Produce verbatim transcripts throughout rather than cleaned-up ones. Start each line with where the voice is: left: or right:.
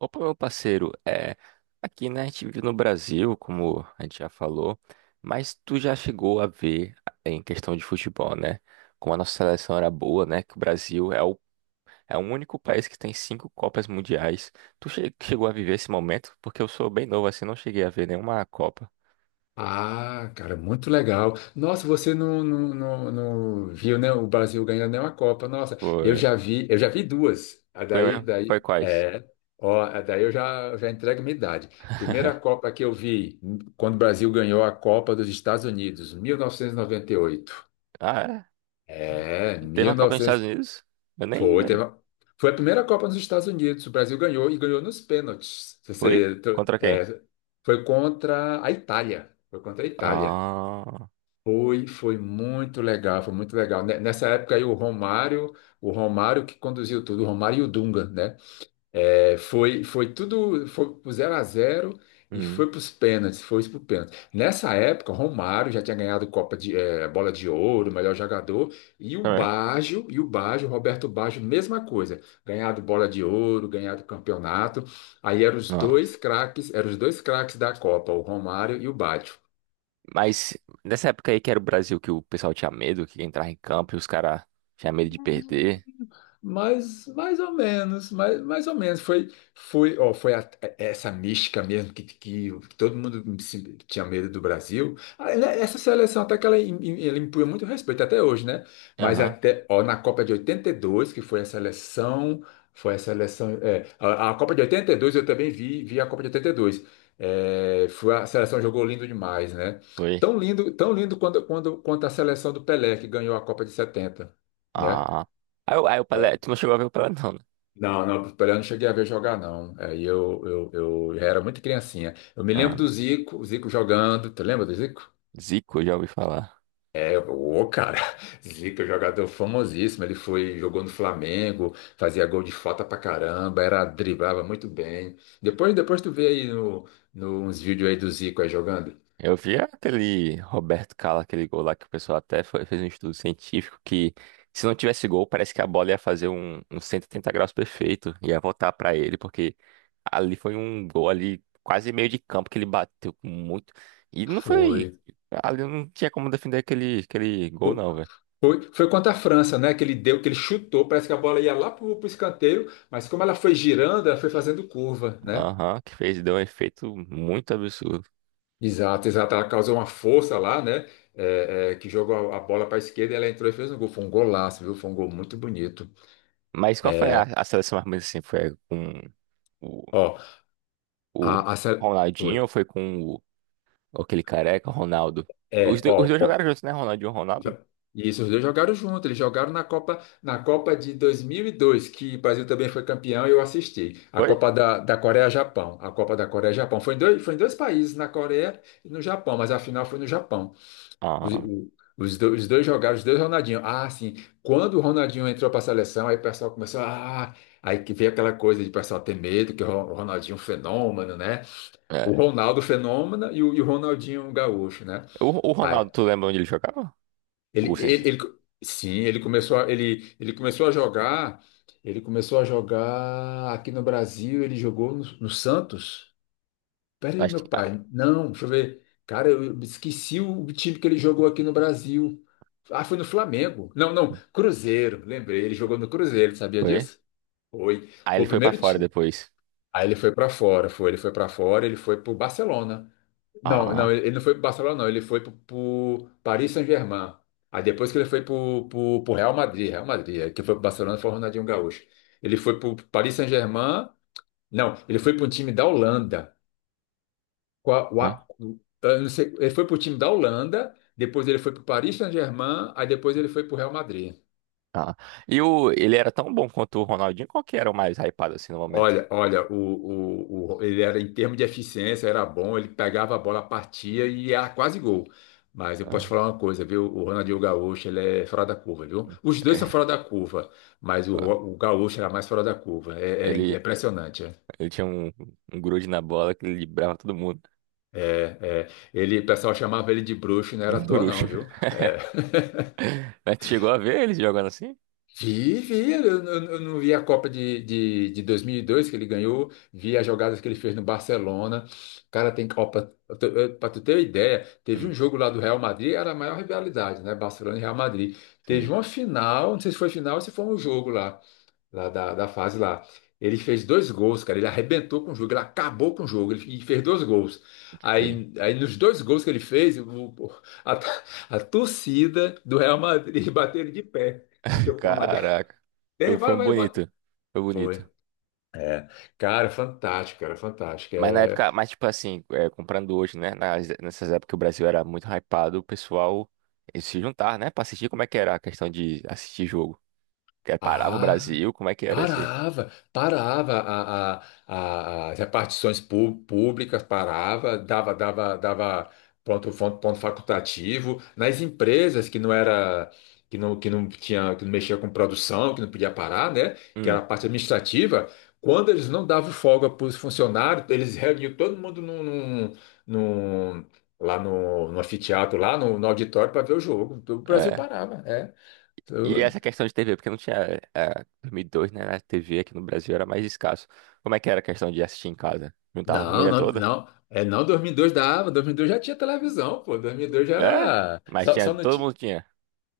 right: Opa, meu parceiro, é, aqui, né, a gente vive no Brasil, como a gente já falou, mas tu já chegou a ver eh, em questão de futebol, né, como a nossa seleção era boa, né, que o Brasil é o, é o único país que tem cinco Copas Mundiais. Tu che- chegou a viver esse momento? Porque eu sou bem novo, assim, não cheguei a ver nenhuma Copa.
left: Ah, cara, muito legal. Nossa, você não, não, não, não viu, né, o Brasil ganhando nenhuma Copa. Nossa, eu
right: Foi,
left: já vi, eu já vi duas. A
right: foi
left: daí,
right: mesmo? Foi
left: daí,
right: quais?
left: é, ó, a daí eu já, já entrego minha idade. Primeira Copa que eu vi, quando o Brasil ganhou a Copa dos Estados Unidos, mil novecentos e e noventa e oito.
right: Ah,
left: É,
right: é? Teve
left: mil
right: uma
left: e
right: Copa nos Estados
left: novecentos
right: Unidos? Eu nem,
left: foi, teve
right: nem.
left: uma- foi a primeira Copa nos Estados Unidos. O Brasil ganhou e ganhou nos pênaltis. Se
right: Foi?
left: Você,
right: Contra quem?
left: é, Foi contra a Itália. Foi contra a Itália.
right: Ah,
left: Foi, foi muito legal, foi muito legal. Ne- Nessa época aí o Romário, o Romário que conduziu tudo, o Romário e o Dunga, né? É, foi, foi tudo, foi pro zero a zero e
right: hum,
left: foi para os pênaltis, foi pro pênalti. Nessa época, o Romário já tinha ganhado Copa de eh, Bola de Ouro, melhor jogador, e o
right: foi mesmo?
left: Baggio, e o Baggio, Roberto Baggio, mesma coisa, ganhado Bola de Ouro, ganhado campeonato. Aí eram os dois
right: Nossa.
left: craques, eram os dois craques da Copa, o Romário e o Baggio.
right: Mas nessa época aí que era o Brasil que o pessoal tinha medo, que entrava em campo e os caras tinham medo de perder.
left: Mas mais ou menos, mais, mais ou menos. Foi, foi, ó, foi a- é, Essa mística mesmo que, que todo mundo se- tinha medo do Brasil. Ah, né, essa seleção até que ela, im- im- ela impunha muito respeito até hoje, né? Mas
right: Aham,
left: até, ó, na Copa de oitenta e dois que foi a seleção, foi a seleção, é, a, a Copa de oitenta e dois eu também vi, vi a Copa de oitenta e dois. É, foi a seleção jogou lindo demais, né?
right: foi.
left: Tão lindo, tão lindo quando, quando, quanto a seleção do Pelé, que ganhou a Copa de setenta, né?
right: Ah. Aí, o aí o Pelé, tu não chegou a ver o Pelé não, né?
left: Não, não, o Pelé eu não cheguei a ver jogar, não. Aí eu, eu, eu já era muito criancinha. Eu me lembro
right: Ah,
left: do Zico, o Zico jogando. Tu lembra do Zico?
right: Zico, eu já ouvi falar.
left: É, ô, cara, Zico é um jogador famosíssimo. Ele foi, jogou no Flamengo, fazia gol de falta pra caramba, era, driblava muito bem. Depois, depois tu vê aí no, no, uns vídeos aí do Zico aí jogando.
right: Eu vi aquele Roberto Carlos, aquele gol lá que o pessoal até foi- fez um estudo científico que, se não tivesse gol, parece que a bola ia fazer um, um cento e oitenta graus perfeito, ia voltar pra ele, porque ali foi um gol ali, quase meio de campo, que ele bateu com muito. E não foi.
left: Foi.
right: Ali não tinha como defender aquele, aquele gol,
left: Fo-
right: não, velho.
left: Foi, foi contra a França, né? Que ele deu, que ele chutou, parece que a bola ia lá pro, pro escanteio, mas como ela foi girando, ela foi fazendo curva, né?
right: Aham, que fez, deu um efeito muito absurdo.
left: Exato, exato. Ela causou uma força lá, né? É, é, que jogou a a bola para a esquerda e ela entrou e fez um gol. Foi um golaço, viu? Foi um gol muito bonito.
right: Mas qual foi a,
left: É,
right: a seleção mais ou menos assim? Foi com o,
left: ó,
right: o
left: a, a sele- Oi.
right: Ronaldinho ou foi com o, aquele careca, o Ronaldo? Os,
left: É,
right: do- os
left: ó,
right: dois
left: ó.
right: jogaram juntos, né? Ronaldinho e Ronaldo?
left: já- Isso, os dois jogaram junto. Eles jogaram na Copa, na Copa de dois mil e dois, que o Brasil também foi campeão e eu assisti. A
right: Foi?
left: Copa da, da Coreia-Japão. A Copa da Coreia-Japão. Foi em dois, foi em dois países, na Coreia e no Japão, mas a final foi no Japão. Os,
right: Ah,
left: o- os do- os dois jogaram, os dois Ronaldinho. Ah, sim. Quando o Ronaldinho entrou para a seleção, aí o pessoal começou. Ah, aí que veio aquela coisa de o pessoal ter medo, que o Ron- o Ronaldinho é um fenômeno, né? O
right: é.
left: Ronaldo fenômeno e o, e o Ronaldinho um gaúcho, né?
right: O, o
left: Aí,
right: Ronaldo, tu lembra onde ele jogava?
left: ele,
right: O, sim, sim.
left: ele, ele- sim, ele começou a, ele, ele começou a jogar. Ele começou a jogar aqui no Brasil, ele jogou no, no Santos. Peraí,
right: Acho que
left: meu
right: ah,
left: pai. Não, deixa eu ver. Cara, eu esqueci o time que ele jogou aqui no Brasil. Ah, foi no Flamengo. Não, não, Cruzeiro. Lembrei, ele jogou no Cruzeiro, sabia
right: foi.
left: disso? Foi.
right: Aí
left: Foi
right: ele
left: o
right: foi pra
left: primeiro
right: fora
left: time.
right: depois.
left: Aí ele foi pra fora, foi. Ele foi pra fora, ele foi pro Barcelona. Não, não,
right: Ah.
left: ele não foi pro Barcelona, não. Ele foi pro, pro Paris Saint-Germain. Aí depois que ele foi pro, pro, pro Real Madrid, Real Madrid. Aí quem foi pro Barcelona foi o Ronaldinho Gaúcho. Ele foi pro Paris Saint-Germain. Não, ele foi pro um time da Holanda. Qua-
right: É.
left: Wa- eu não sei, ele foi para o time da Holanda, depois ele foi para o Paris Saint-Germain, aí depois ele foi para o Real Madrid.
right: Ah, e o, ele era tão bom quanto o Ronaldinho? Qual que era o mais hypado assim no momento?
left: Olha, olha, o, o, o- ele era em termos de eficiência, era bom, ele pegava a bola, partia e era quase gol. Mas eu
right: Ah,
left: posso te falar uma coisa, viu? O Ronaldinho Gaúcho, ele é fora da curva, viu? Os dois são
right: é,
left: fora da curva, mas o,
right: ó,
left: Ro- o Gaúcho era mais fora da curva. É, era
right: ele,
left: impressionante, é.
right: ele tinha um, um grude na bola que ele librava todo mundo.
left: É, é. Ele, o pessoal chamava ele de bruxo, não era à
right: Um
left: toa,
right: grucho.
left: não, viu? É.
right: Mas tu chegou a ver eles jogando assim?
left: Vi, vi, eu, eu- eu não vi a Copa de, de, de dois mil e dois que ele ganhou, vi as jogadas que ele fez no Barcelona. Cara, tem Copa. Para tu ter uma ideia, teve
right: Hum,
left: um jogo lá do Real Madrid, era a maior rivalidade, né? Barcelona e Real Madrid. Teve
right: sim,
left: uma final, não sei se foi final ou se foi um jogo lá, lá da, da fase lá. Ele fez dois gols, cara, ele arrebentou com o jogo, ele acabou com o jogo, ele e fez dois gols.
right: foi.
left: Aí, aí nos dois gols que ele fez, o- o- a, a torcida do Real Madrid bateu ele de pé. Bateu palma
right: Caraca.
left: tem,
right: Eu- Foi
left: vai,
right: um
left: vai, bota.
right: bonito. Foi bonito.
left: Foi. Cara, fantástico, cara, fantástico.
right: Mas na
left: É...
right: época, mas tipo assim, é, comprando hoje, né? Nas- nessas épocas que o Brasil era muito hypado, o pessoal eles se juntar, né? Pra assistir, como é que era a questão de assistir jogo? Que era- parava o
left: Ah,
right: Brasil, como é que era isso aí?
left: parava, parava a, a, a- as repartições pú- públicas, parava, dava, dava, dava ponto, ponto, ponto facultativo. Nas empresas que não era, que não, que não tinha, que não mexia com produção, que não podia parar, né? Que era
right: Hum.
left: a parte administrativa, quando eles não davam folga para os funcionários, eles reuniam todo mundo num, num, num- lá no, no anfiteatro, lá no, no auditório para ver o jogo. O Brasil
right: É.
left: parava, é.
right: E essa questão de T V, porque não tinha. É, dois mil e dois, né? A T V aqui no Brasil era mais escasso. Como é que era a questão de assistir em casa? Juntava a
left: Não,
right: família
left: não,
right: toda?
left: não. É, não, dois mil e dois dava. dois mil e dois já tinha televisão, pô. dois mil e dois já
right: É?
left: era.
right: Mas
left: Só,
right: tinha.
left: só não
right: Todo
left: ti-
right: mundo tinha.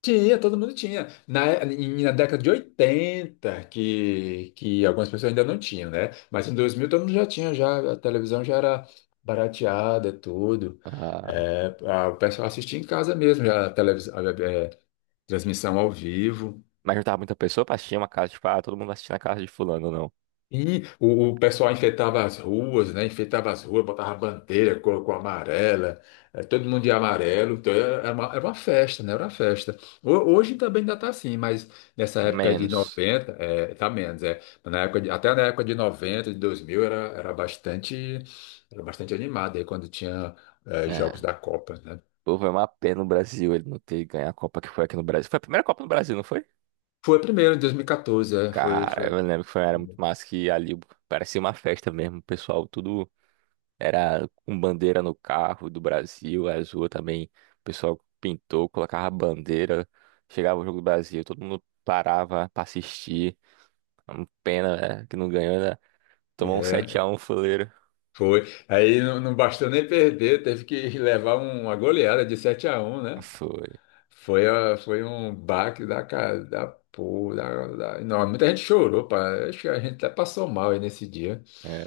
left: tinha, todo mundo tinha. Na, em- na década de oitenta que, que algumas pessoas ainda não tinham, né? Mas em dois mil todo mundo já tinha, já, a televisão já era barateada, tudo.
right: Ah,
left: É, a- o pessoal assistia em casa mesmo, já a televisão, a- é, transmissão ao vivo.
right: mas juntava muita pessoa pra assistir uma casa, tipo, ah, todo mundo assistia na casa de fulano, não.
left: E o, o pessoal enfeitava as ruas, né? Enfeitava as ruas, botava bandeira, colocou amarela, eh, todo mundo de amarelo. Então era era uma, era uma festa, né? Era uma festa. Ho- Hoje também ainda está assim, mas nessa época de
right: Menos.
left: noventa, é, tá menos, é. Mas Na época de- até na época de noventa, de dois mil, era, era bastante, era bastante animado aí quando tinha eh, jogos
right: É.
left: da Copa, né?
right: Pô, foi uma pena o Brasil ele não ter ganho a Copa que foi aqui no Brasil. Foi a primeira Copa no Brasil, não foi?
left: Foi primeiro, em dois mil e quatorze, é, foi,
right: Cara,
left: foi,
right: eu lembro que foi, era muito massa, que ali parecia uma festa mesmo. O pessoal tudo. Era com bandeira no carro do Brasil, azul também. O pessoal pintou, colocava bandeira. Chegava o jogo do Brasil, todo mundo parava pra assistir. É uma pena, né, que não ganhou, né? Tomou um
left: é.
right: sete a um fuleiro.
left: Foi. Aí não, não bastou nem perder, teve que levar um, uma goleada de sete a um, né?
right: Foi.
left: Foi, a- foi um baque da cara, da porra, da, da- Não, muita gente chorou, pá. Acho que a gente até passou mal aí nesse dia.
right: É.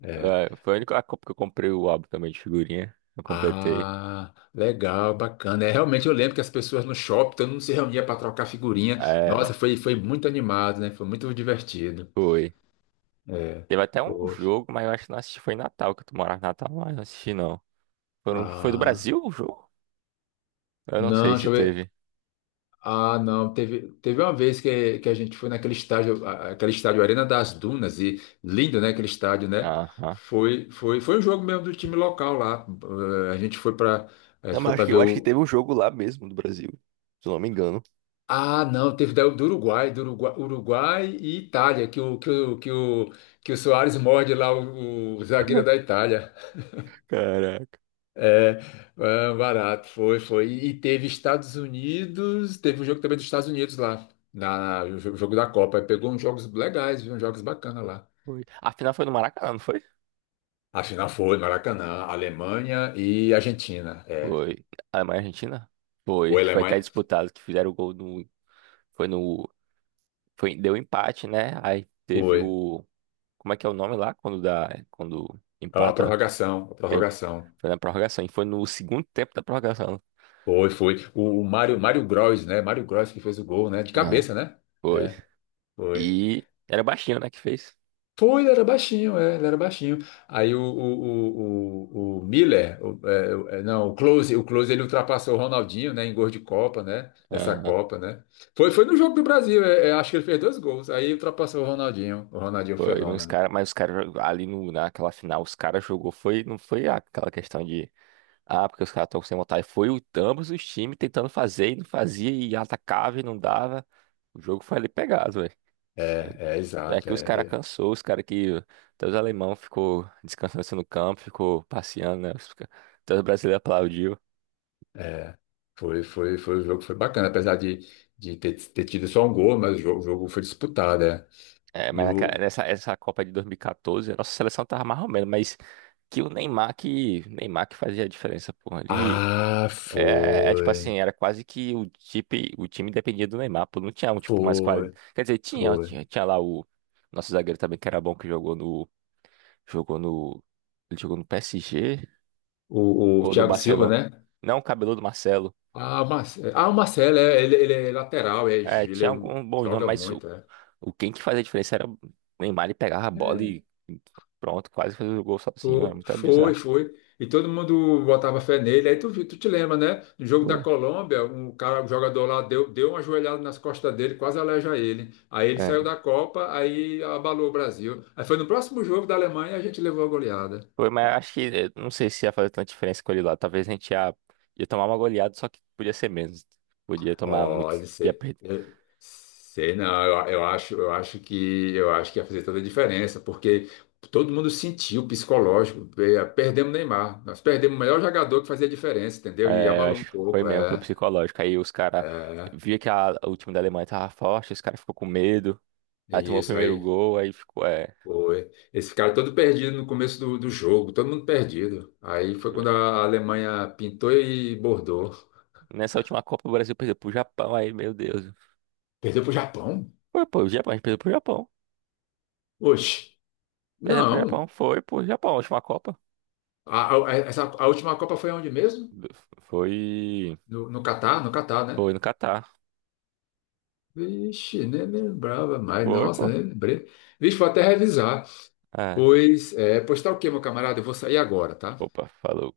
left: É.
right: É, foi a única Copa que eu comprei o álbum também de figurinha. Eu completei.
left: Ah, legal, bacana. É, realmente eu lembro que as pessoas no shopping, todo mundo se reunia para trocar figurinha. Nossa,
right: É,
left: foi, foi muito animado, né? Foi muito divertido.
right: foi.
left: É.
right: Teve até um
left: Poxa.
right: jogo, mas eu acho que não assisti. Foi em Natal, que tu morava em Natal, mas não assisti não. Foram- Foi do
left: Ah.
right: Brasil o jogo? Eu não
left: Não,
right: sei
left: deixa
right: se
left: eu ver.
right: teve.
left: Ah, não, teve, teve uma vez que, que a gente foi naquele estádio, a- aquele estádio Arena das Dunas, e lindo, né, aquele estádio, né?
right: Aham.
left: Foi, foi, foi um jogo mesmo do time local lá. Eh, A gente foi para, a
right: Não,
left: gente foi
right: mas acho
left: para
right: que,
left: ver
right: eu acho que
left: o.
right: teve um jogo lá mesmo do Brasil, se eu não me engano.
left: Ah, não, teve daí o do Uruguai, do Uruguai, Uruguai e Itália, que o que o que o, que o Soares morde lá o, o zagueiro da Itália.
right: Caraca.
left: É, ah, barato, foi, foi. E teve Estados Unidos, teve um jogo também dos Estados Unidos lá, na, no jo- jogo da Copa. Aí pegou uns jogos legais, viu? Uns jogos bacanas lá.
right: Foi. A final foi no Maracanã, não foi?
left: A final foi, Maracanã, Alemanha e Argentina. É,
right: Foi. Alemanha e Argentina? Foi,
left: foi
right: que foi até
left: Alemanha,
right: disputado, que fizeram o gol no. Foi no. Foi, deu empate, né? Aí teve
left: foi.
right: o. Como é que é o nome lá? Quando dá. Quando
left: Ah, a
right: empata?
left: prorrogação, a
right: Teve-
left: prorrogação.
right: Foi na prorrogação. E foi no segundo tempo da prorrogação.
left: Foi, foi. O, o Mário, Mário, Gross, né? Mário Gross que fez o gol, né? De
right: Não.
left: cabeça, né?
right: Foi.
left: É, foi.
right: E era o Baixinho, né, que fez.
left: Foi ele era baixinho, é, ele era baixinho. Aí o, o, o, o, o Miller, o- é, o- é, não, o Close, o Close ele ultrapassou o Ronaldinho, né, em gol de Copa, né, nessa
right: Aham.
left: Copa, né. Foi, foi no jogo do Brasil, é, é, acho que ele fez dois gols, aí ultrapassou o Ronaldinho, o Ronaldinho
right: Foi. Mas os
left: fenômeno.
right: caras, mas os caras jog- ali no, naquela final, os caras jogou. Foi, não foi aquela questão de. Ah, porque os caras estão sem vontade. Foi o, ambos os times tentando fazer e não fazia, e atacava e não dava. O jogo foi ali pegado, velho.
left: É, é,
right: É
left: exato,
right: que os caras
left: é,
right: cansou, os caras que. Até os alemão ficou descansando assim no campo, ficou passeando, né? Os ca- Até os brasileiros aplaudiu.
left: é, é. Foi, foi, foi, o jogo foi bacana, apesar de, de ter, ter tido só um gol, mas o jogo, o jogo foi disputado, é.
right: É, mas
left: E
right: naquela-
left: o...
right: nessa essa Copa de dois mil e catorze, a nossa seleção tava mais ou menos, mas que o Neymar que. Neymar que fazia a diferença, porra. Ele,
left: Ah,
right: é, é tipo
left: foi,
right: assim, era quase que o, time o time dependia do Neymar, pô, não tinha um tipo mais qualidade.
left: foi,
right: Quer dizer, tinha,
left: foi.
right: tinha, tinha lá o nosso zagueiro também que era bom que jogou no jogou no ele jogou no P S G
left: O, o
right: ou no
left: Thiago Silva,
right: Barcelona.
left: né?
right: Não, o cabeludo Marcelo.
left: Ah, Marcelo, ah, o Marcelo, é, ele, ele é lateral, é,
right: É,
left: ele
right: tinha
left: é um-
right: algum bom nome,
left: joga
right: mas o,
left: muito, é.
right: o quem que fazia a diferença era o Neymar, ele pegava a bola
left: É,
right: e pronto, quase fez o gol sozinho, era
left: fo-
right: muito
left: foi,
right: bizarro.
left: foi. E todo mundo botava fé nele. Aí tu, vi- tu te lembra, né? No jogo da
right: Foi.
left: Colômbia, um cara, um jogador lá deu, deu uma ajoelhada nas costas dele, quase aleja ele. Aí ele saiu
right: É.
left: da Copa, aí abalou o Brasil. Aí foi no próximo jogo da Alemanha, a gente levou a goleada.
right: Foi, mas acho que eh, não sei se ia fazer tanta diferença com ele lá. Talvez a gente ia, ia tomar uma goleada, só que podia ser menos. Podia tomar muito,
left: Olha,
right: ia
left: você
right: perder.
left: eu- sei não, eu, eu acho, eu acho que eu acho que ia fazer toda a diferença, porque todo mundo sentiu o psicológico, pe- perdemos o Neymar, nós perdemos o melhor jogador que fazia a diferença, entendeu? E
right: É, eu
left: abalou um
right: acho que foi
left: pouco,
right: mesmo, foi
left: é,
right: psicológico. Aí os caras
left: é,
right: via que a, o time da Alemanha tava forte, os caras ficou com medo. Aí
left: e
right: tomou o
left: isso
right: primeiro
left: aí
right: gol, aí ficou, é.
left: foi. Esse cara todo perdido no começo do, do jogo, todo mundo perdido. Aí foi quando a Alemanha pintou e bordou.
right: Nessa última Copa o Brasil perdeu pro Japão, aí, meu Deus.
left: Perdeu pro Japão?
right: Foi, pô, o Japão, a gente perdeu pro Japão.
left: Oxe,
right: Perdemos pro
left: não.
right: Japão, foi pro Japão, a última Copa.
left: A, a- essa, a última Copa foi onde mesmo?
right: Foi.
left: No, no Catar, no Catar, né?
right: Foi no Catar.
left: Vixe, nem lembrava mais.
right: Foi,
left: Nossa,
right: pô.
left: nem lembrei. Vixe, vou até revisar.
right: É.
left: Pois, é, pois tá ok, meu camarada. Eu vou sair agora, tá?
right: Opa, falou.